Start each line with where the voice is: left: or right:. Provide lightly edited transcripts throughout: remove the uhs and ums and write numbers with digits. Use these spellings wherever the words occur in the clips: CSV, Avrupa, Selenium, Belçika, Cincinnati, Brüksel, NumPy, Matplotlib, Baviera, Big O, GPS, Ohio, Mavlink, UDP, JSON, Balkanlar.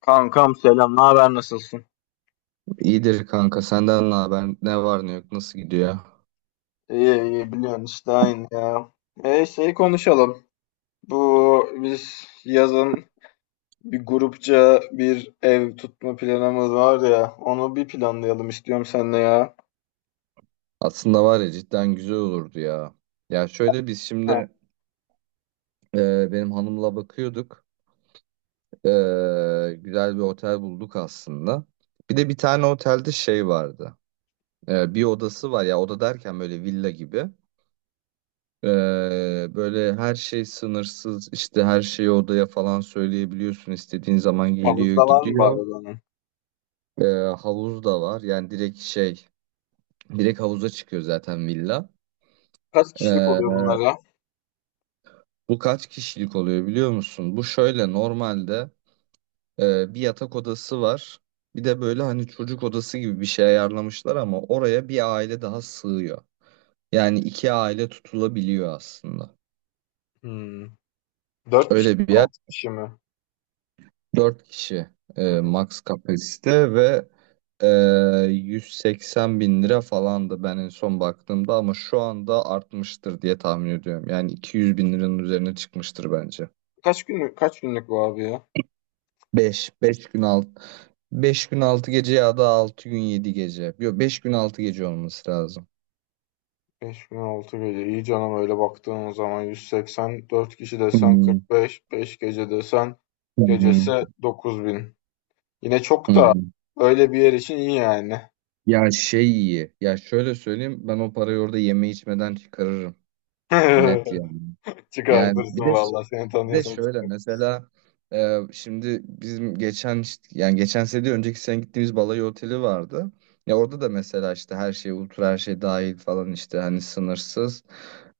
left: Kankam selam, ne haber nasılsın?
right: İyidir kanka senden ne haber ne var ne yok nasıl gidiyor?
left: İyi iyi biliyorsun işte aynı ya. Şeyi konuşalım. Bu biz yazın bir grupça bir ev tutma planımız var ya. Onu bir planlayalım istiyorum seninle ya.
right: Aslında var ya cidden güzel olurdu ya. Ya şöyle biz
left: Heh.
right: şimdi benim hanımla bakıyorduk. E, Güzel bir otel bulduk aslında. Bir de bir tane otelde şey vardı. Bir odası var ya, oda derken böyle villa gibi. E, Böyle her şey sınırsız, işte her şeyi odaya falan söyleyebiliyorsun. İstediğin zaman geliyor
left: Havuzda var mı bari
right: gidiyor.
left: onun?
right: E, Havuz da var, yani direkt direkt havuza çıkıyor zaten villa.
left: Kaç kişilik oluyor
right: Ee,
left: bunlar ya?
right: Bu kaç kişilik oluyor biliyor musun? Bu şöyle normalde bir yatak odası var. Bir de böyle hani çocuk odası gibi bir şey ayarlamışlar ama oraya bir aile daha sığıyor. Yani iki aile tutulabiliyor aslında.
left: Hmm. Dört
right: Öyle bir yer.
left: kişi mi?
right: Dört kişi
left: Hmm.
right: max kapasite ve e, 180 bin lira falandı ben en son baktığımda, ama şu anda artmıştır diye tahmin ediyorum. Yani 200 bin liranın üzerine çıkmıştır bence.
left: Kaç günlük bu abi ya?
right: Beş gün 6. Beş gün 6 gece ya da 6 gün 7 gece. Yok, 5 gün 6 gece olması lazım.
left: 5006 gece. İyi canım öyle baktığın zaman 180, dört kişi desen
right: Hmm.
left: 45, 5 gece desen
right: Hı hı.
left: gecesi 9000. Yine
right: Hı
left: çok
right: hı.
left: da öyle bir yer için iyi yani.
right: Ya şey iyi. Ya şöyle söyleyeyim, ben o parayı orada yeme içmeden çıkarırım. Net yani. Yani
left: Çıkartırsın
right: bir de
left: valla seni
right: Bir de
left: tanıyorsan
right: şöyle
left: çıkart.
right: mesela şimdi bizim yani geçen sene değil, önceki sene gittiğimiz balayı oteli vardı. Ya orada da mesela işte her şey ultra, her şey dahil falan, işte hani sınırsız.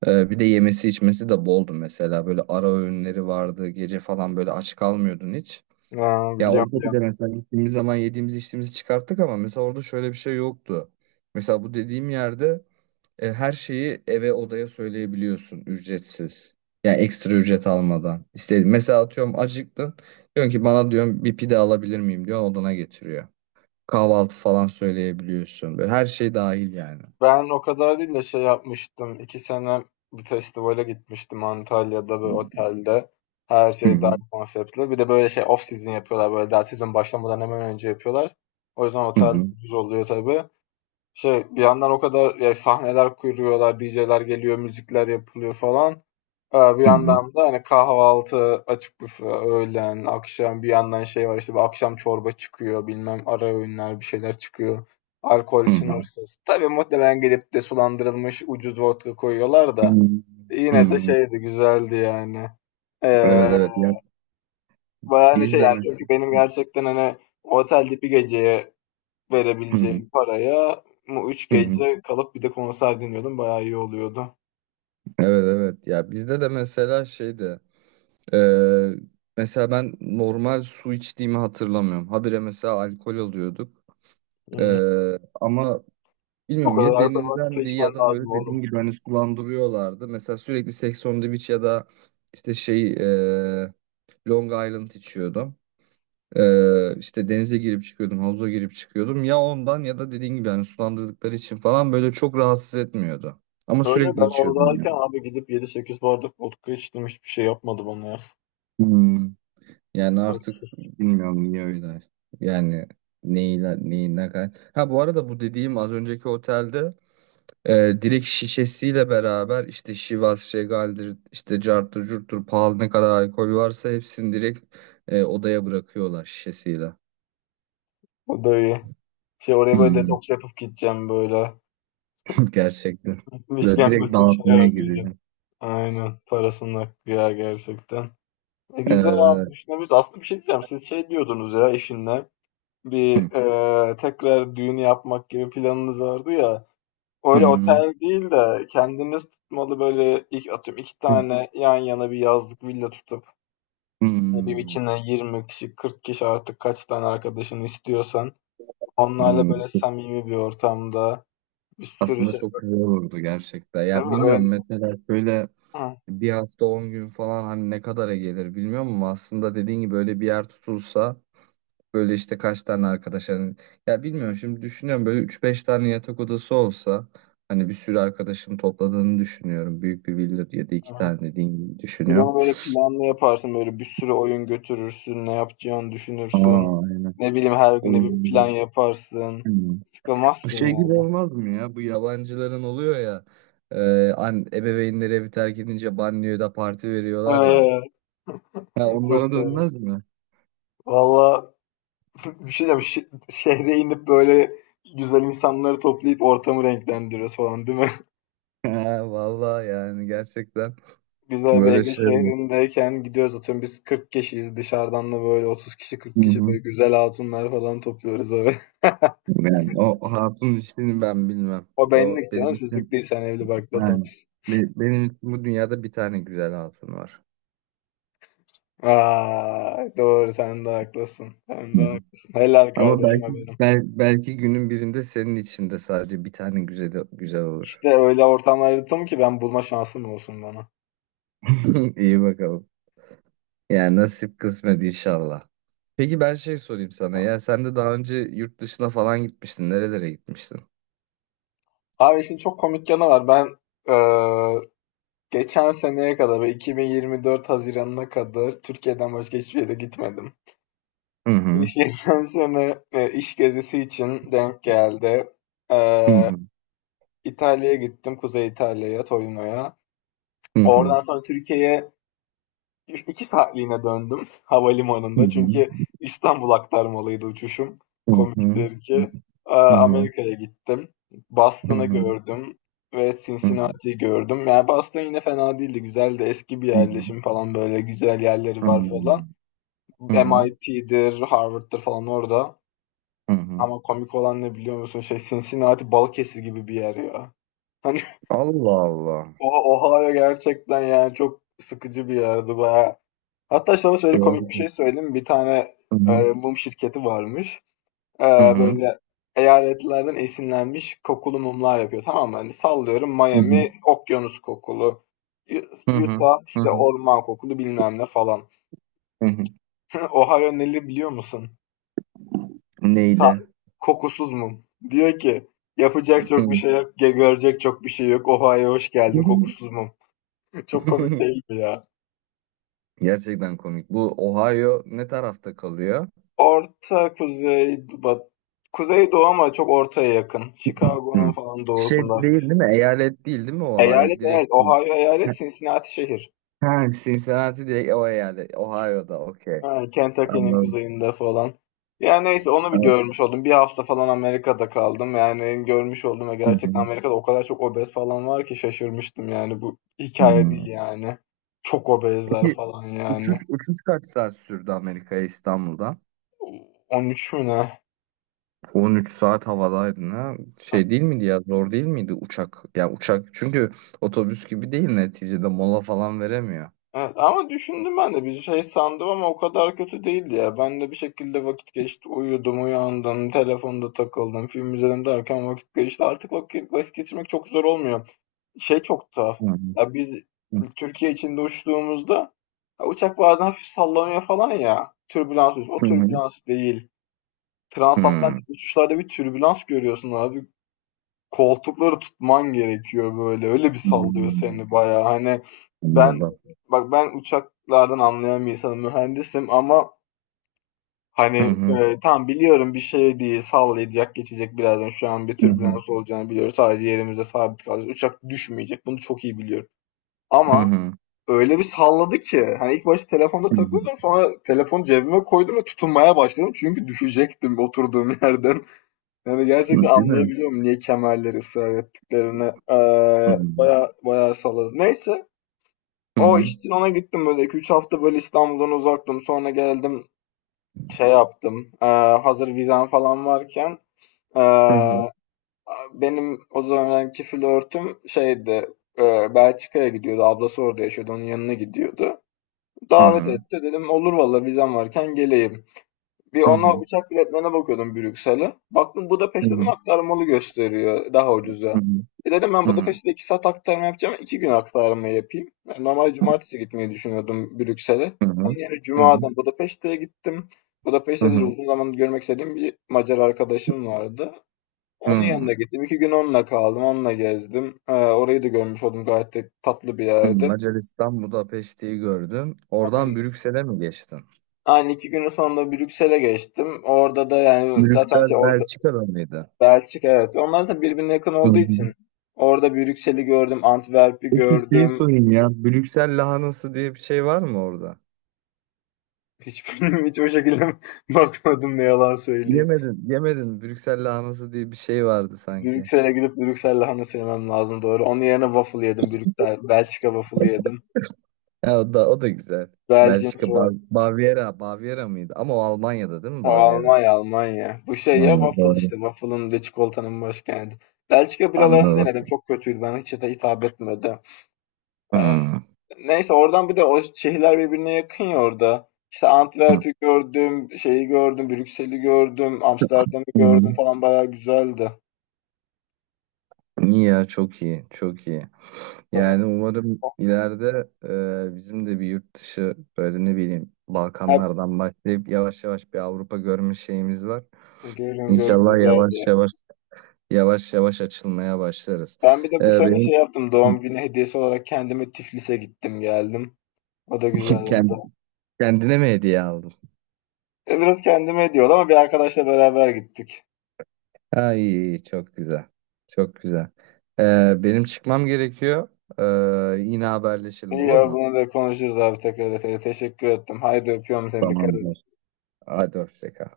right: Bir de yemesi içmesi de boldu mesela, böyle ara öğünleri vardı gece falan, böyle aç kalmıyordun hiç.
left: Aa,
right: Ya
left: biliyorum
right: orada bir de
left: biliyorum.
right: mesela gittiğimiz zaman yediğimiz içtiğimizi çıkarttık, ama mesela orada şöyle bir şey yoktu. Mesela bu dediğim yerde her şeyi odaya söyleyebiliyorsun ücretsiz. Yani ekstra ücret almadan. İstediğin. Mesela atıyorum, acıktın. Diyorsun ki, bana diyorum bir pide alabilir miyim, diyor odana getiriyor. Kahvaltı falan söyleyebiliyorsun. Böyle her şey dahil yani.
left: Ben o kadar değil de şey yapmıştım. 2 sene bir festivale gitmiştim Antalya'da bir otelde. Her
right: Hı
left: şey
right: hı,
left: dahil konseptli. Bir de böyle şey off season yapıyorlar. Böyle daha sezon başlamadan hemen önce yapıyorlar. O yüzden
right: hı
left: otel
right: hı,
left: ucuz oluyor tabii. Şey bir yandan o kadar ya sahneler kuruyorlar, DJ'ler geliyor, müzikler yapılıyor falan. Bir
right: hı hı,
left: yandan da hani kahvaltı, açık büfe, öğlen, akşam bir yandan şey var işte bir akşam çorba çıkıyor, bilmem ara öğünler bir şeyler çıkıyor. Alkol
right: hı hı,
left: sınırsız. Tabii muhtemelen gelip de sulandırılmış ucuz vodka koyuyorlar
right: hı
left: da
right: hı, hı
left: yine de
right: hı.
left: şeydi güzeldi yani.
right: Evet
left: Ee,
right: evet, ya
left: Bayağı hani
right: biz
left: şey
right: de
left: yani
right: mi?
left: çünkü benim gerçekten hani otelde bir geceye
right: Hı hı,
left: verebileceğim paraya bu üç
right: hı hı.
left: gece kalıp bir de konser dinliyordum. Bayağı iyi oluyordu.
right: Evet evet, ya bizde de mesela şeydi e, mesela ben normal su içtiğimi hatırlamıyorum. Habire mesela alkol alıyorduk.
left: Hımm.
right: Ama
left: O
right: bilmiyorum,
left: kadar
right: ya
left: alkol vodka
right: denizdendi
left: içmen
right: ya da böyle
left: lazım oğlum.
right: dediğin gibi hani sulandırıyorlardı. Mesela sürekli Sex on the Beach ya da işte şey Long Island içiyordum. İşte denize girip çıkıyordum, havuza girip çıkıyordum. Ya ondan ya da dediğin gibi hani sulandırdıkları için falan böyle çok rahatsız etmiyordu. Ama
left: Öyle
right: sürekli
left: ben
right: içiyordum
left: oradayken
right: yani.
left: abi gidip yedi sekiz bardak vodka içtim. Hiçbir şey yapmadı bana ya.
right: Hmm. Yani artık bilmiyorum niye öyle. Yani neyle, neyin ne kadar. Ha, bu arada bu dediğim az önceki otelde direkt şişesiyle beraber işte Şivas, Şegal'dir, işte carttır, curttur, pahalı ne kadar alkol varsa hepsini direkt odaya bırakıyorlar şişesiyle.
left: O da iyi. Şey oraya böyle
right: Hmm.
left: detoks yapıp gideceğim böyle.
right: Gerçekten. Böyle
left: Gitmişken
right: direkt
left: bütün şeyi
right: dağıtmaya gidiyor.
left: harcayacağım. Aynen. Parasını hakkı ya gerçekten. Güzel abi
right: Evet.
left: düşünebiliriz. Aslında bir şey diyeceğim. Siz şey diyordunuz ya eşinle. Bir,
right: Evet.
left: tekrar düğün yapmak gibi planınız vardı ya.
right: Hı
left: Öyle
right: hı.
left: otel değil de kendiniz tutmalı böyle ilk atıyorum iki tane yan yana bir yazlık villa tutup ne bileyim
right: Hmm.
left: içine 20 kişi 40 kişi artık kaç tane arkadaşını istiyorsan onlarla
right: Hmm.
left: böyle samimi bir ortamda bir sürü
right: Aslında
left: şey
right: çok güzel olurdu gerçekten.
left: değil
right: Ya
left: mi?
right: bilmiyorum,
left: Öyle,
right: mesela şöyle
left: hı,
right: bir hafta 10 gün falan hani ne kadara gelir bilmiyorum, ama aslında dediğin gibi öyle bir yer tutulsa. Böyle işte kaç tane arkadaşların ya bilmiyorum, şimdi düşünüyorum böyle üç beş tane yatak odası olsa, hani bir sürü arkadaşım topladığını düşünüyorum. Büyük bir villa ya da iki
left: hı.
right: tane dediğin gibi
left: Bir de
right: düşünüyorum.
left: onu böyle planlı yaparsın böyle bir sürü oyun götürürsün ne yapacağını düşünürsün
right: Aa, aynen.
left: ne bileyim her güne bir plan
right: Oyun.
left: yaparsın
right: Hmm. Bu
left: sıkılmazsın
right: şey gibi
left: yani.
right: olmaz mı ya? Bu yabancıların oluyor ya. Ebeveynleri evi terk edince banyoya da parti veriyorlar ya.
left: Ee,
right: Ha,
left: Çok
right: onlara
left: severim.
right: dönmez mi?
left: Valla, bir şey diyeceğim. Şehre inip böyle güzel insanları toplayıp ortamı renklendiriyoruz falan değil mi?
right: Ha, vallahi yani gerçekten
left: Güzel bir
right: böyle
left: Ege
right: şey olur.
left: şehrindeyken gidiyoruz atıyorum biz 40 kişiyiz, dışarıdan da böyle 30 kişi 40
right: Hı
left: kişi böyle
right: hı.
left: güzel hatunlar falan topluyoruz abi.
right: Yani o hatun işini ben bilmem.
left: O
right: O
left: benlik canım,
right: benim
left: sizlik
right: için,
left: değil, sen evli barklı
right: yani
left: adamsın.
right: benim için bu dünyada bir tane güzel hatun var.
left: Aa, doğru, sen de haklısın. Sen de
right: Hı hı.
left: haklısın. Helal
right: Ama
left: kardeşime
right: belki
left: benim.
right: belki günün birinde senin için de sadece bir tane güzel güzel olur.
left: İşte öyle ortamlar yarattım ki ben bulma şansım olsun bana.
right: İyi bakalım. Yani nasip kısmet inşallah. Peki ben şey sorayım sana, ya sen de daha önce yurt dışına falan gitmiştin. Nerelere gitmiştin?
left: Abi işin çok komik yanı var. Ben geçen seneye kadar ve 2024 haziranına kadar Türkiye'den başka hiçbir yere gitmedim.
right: Hı hı.
left: Geçen sene iş gezisi için denk geldi.
right: Hı
left: Ee,
right: hı.
left: İtalya'ya gittim. Kuzey İtalya'ya, Torino'ya.
right: Hı
left: Oradan
right: hı.
left: sonra Türkiye'ye 2 saatliğine döndüm havalimanında, çünkü İstanbul aktarmalıydı uçuşum.
right: Hı hı.
left: Komiktir ki. Aa,
right: Hı hı. Hı hı.
left: Amerika'ya gittim.
right: Hı
left: Boston'ı
right: hı.
left: gördüm ve
right: Hı hı.
left: Cincinnati'yi gördüm. Yani Boston yine fena değildi. Güzeldi. Eski bir yerleşim falan, böyle güzel yerleri
right: Hı hı. Hı
left: var
right: hı.
left: falan.
right: Hı hı.
left: MIT'dir, Harvard'dır falan orada.
right: Hı hı.
left: Ama komik olan ne biliyor musun? Şey, Cincinnati Balıkesir gibi bir yer ya. Hani
right: Allah Allah.
left: o Ohio gerçekten yani çok sıkıcı bir yerdi. Bayağı, hatta sana şöyle
right: Doğru.
left: komik bir şey söyleyeyim. Bir tane
right: Hı hı.
left: mum şirketi varmış. E,
right: Hı hı.
left: Böyle eyaletlerden esinlenmiş kokulu mumlar yapıyor. Tamam mı? Hani sallıyorum,
right: Hı hı.
left: Miami okyanus kokulu.
right: Hı hı.
left: Utah
right: Hı
left: işte
right: hı.
left: orman kokulu bilmem ne falan.
right: Hı hı.
left: Ohio neli biliyor musun? Sa-
right: Neyle?
left: Kokusuz mum. Diyor ki yapacak
right: Hı.
left: çok bir şey yok. Görecek çok bir şey yok. Ohio'ya hoş geldin, kokusuz mum. Çok komik değil mi ya?
right: Gerçekten komik. Bu Ohio ne tarafta kalıyor?
left: Orta kuzey bat Kuzey Doğu, ama çok ortaya yakın. Chicago'nun
right: Hı.
left: falan
right: Şey
left: doğusunda hafif.
right: değil, değil mi? Eyalet değil, değil mi Ohio?
left: Eyalet, evet.
right: Direkt.
left: Ohio
right: Ha,
left: eyalet, Cincinnati şehir.
right: ha, Cincinnati direkt o eyalet. Ohio'da okey.
left: Ha, Kentucky'nin
right: Anladım.
left: kuzeyinde falan. Yani neyse, onu bir
right: Evet.
left: görmüş oldum. Bir hafta falan Amerika'da kaldım. Yani görmüş oldum ve
right: Hı hı.
left: gerçekten Amerika'da o kadar çok obez falan var ki şaşırmıştım yani. Bu
right: Hı
left: hikaye değil
right: hı.
left: yani. Çok obezler
right: Peki
left: falan
right: uçuş,
left: yani.
right: uçuş kaç saat sürdü Amerika'ya İstanbul'dan?
left: 13 mü ne?
right: 13 saat havadaydın ha. Şey değil miydi ya, zor değil miydi uçak? Ya uçak, çünkü otobüs gibi değil neticede, mola falan veremiyor.
left: Evet, ama düşündüm, ben de bir şey sandım ama o kadar kötü değildi ya. Ben de bir şekilde vakit geçti. Uyudum, uyandım, telefonda takıldım, film izledim derken vakit geçti. Artık vakit geçirmek çok zor olmuyor. Şey çok tuhaf.
right: Hı hı.
left: Ya biz Türkiye içinde uçtuğumuzda ya uçak bazen hafif sallanıyor falan ya. Türbülans oluyor. O
right: Hı hı.
left: türbülans değil.
right: Hı.
left: Transatlantik uçuşlarda bir türbülans görüyorsun abi. Koltukları tutman gerekiyor böyle, öyle bir sallıyor
right: Hı.
left: seni bayağı. Hani ben,
right: Anladım.
left: bak, ben uçaklardan anlayan bir insanım, mühendisim, ama
right: Hı
left: hani,
right: hı.
left: tamam biliyorum bir şey değil, sallayacak, geçecek birazdan. Şu an bir
right: Hı hı.
left: türbülans olacağını biliyoruz. Sadece yerimize sabit kalacağız. Uçak düşmeyecek. Bunu çok iyi biliyorum.
right: Hı
left: Ama
right: hı.
left: öyle bir salladı ki hani ilk başta telefonda
right: Hı
left: takılıyordum. Sonra telefonu cebime koydum ve tutunmaya başladım. Çünkü düşecektim oturduğum yerden. Yani gerçekten
right: hı. Değil mi?
left: anlayabiliyorum niye kemerleri ısrar ettiklerini.
right: Hı hı.
left: Baya baya salladım. Neyse,
right: Hı
left: o
right: hı.
left: iş için ona gittim, böyle 2 üç hafta böyle İstanbul'dan uzaktım. Sonra geldim, şey yaptım. Hazır vizem falan varken ee,
right: Hı hı.
left: benim o zamanki flörtüm şeydi, Belçika'ya gidiyordu. Ablası orada yaşıyordu. Onun yanına gidiyordu.
right: Hı
left: Davet
right: hı.
left: etti. Dedim olur valla, vizem varken geleyim. Bir
right: Hı
left: ona
right: hı.
left: uçak biletlerine bakıyordum, Brüksel'e. Baktım
right: Hı
left: Budapeşte, dedim
right: hı.
left: aktarmalı gösteriyor daha
right: Hı
left: ucuza.
right: hı.
left: E dedim ben
right: Hı hı.
left: Budapeşte'de 2 saat aktarma yapacağım. 2 gün aktarma yapayım. Yani normal cumartesi gitmeyi düşünüyordum Brüksel'e.
right: Hı
left: Onun
right: hı.
left: yerine Cuma'dan Budapeşte'ye gittim.
right: Hı
left: Budapeşte'de de
right: hı.
left: uzun zamandır görmek istediğim bir Macar arkadaşım vardı. Onun
right: Hı.
left: yanına gittim. 2 gün onunla kaldım. Onunla gezdim. Orayı da görmüş oldum. Gayet de tatlı bir
right: Hı.
left: yerdi.
right: Macaristan Budapeşte'yi gördün. Oradan
left: Aynen.
right: Brüksel'e mi geçtin?
left: Aynı 2 günün sonunda Brüksel'e geçtim. Orada da yani zaten şey,
right: Brüksel
left: orada
right: Belçika'da mıydı?
left: Belçika, evet. Onlar da birbirine yakın
right: Hı
left: olduğu
right: hı.
left: için orada Brüksel'i gördüm, Antwerp'i
right: Peki şeyi
left: gördüm.
right: sorayım ya, Brüksel lahanası diye bir şey var mı orada?
left: Hiçbirini hiç o şekilde bakmadım, ne yalan söyleyeyim.
right: Yemedin, yemedin. Brüksel lahanası diye bir şey vardı sanki.
left: Brüksel'e gidip Brüksel lahanası yemem lazım, doğru. Onun yerine waffle yedim. Brüksel, Belçika waffle yedim.
right: Ya o da, o da güzel. Belçika
left: Belçika,
right: Baviera, Baviera mıydı? Ama o Almanya'da değil mi
left: ha,
right: Baviera?
left: Almanya, Almanya. Bu şey
right: Ha,
left: ya, waffle
right: doğru.
left: işte. Waffle'ın ve çikolatanın başkenti. Belçika biralarını
right: Anladım.
left: denedim. Çok kötüydü. Bana hiç de hitap etmedi. Ee,
right: Hmm.
left: Neyse, oradan bir de o şehirler birbirine yakın ya orada. İşte
right: Hı.
left: Antwerp'i gördüm, şeyi gördüm, Brüksel'i gördüm, Amsterdam'ı
right: Hı
left: gördüm
right: hı.
left: falan, bayağı güzeldi.
right: İyi ya, çok iyi çok iyi. Yani umarım ileride bizim de bir yurt dışı, böyle ne bileyim
left: Hep
right: Balkanlardan başlayıp yavaş yavaş bir Avrupa görme şeyimiz var.
left: görün görün
right: İnşallah yavaş
left: güzeldi.
right: yavaş. Yavaş yavaş açılmaya başlarız.
left: Ben bir de bu sene
right: Benim
left: şey yaptım, doğum günü hediyesi olarak kendime Tiflis'e gittim geldim. O da güzel
right: kend-
left: oldu.
right: kendine mi hediye aldın?
left: Biraz kendime hediye oldu ama bir arkadaşla beraber gittik.
right: Ay çok güzel. Çok güzel. Benim çıkmam gerekiyor. Yine haberleşelim
left: İyi
right: olur
left: ya,
right: mu?
left: bunu da konuşuruz abi, tekrar detaylı. Teşekkür ettim. Haydi öpüyorum seni, dikkat et.
right: Tamamdır. Hadi hoşça kal.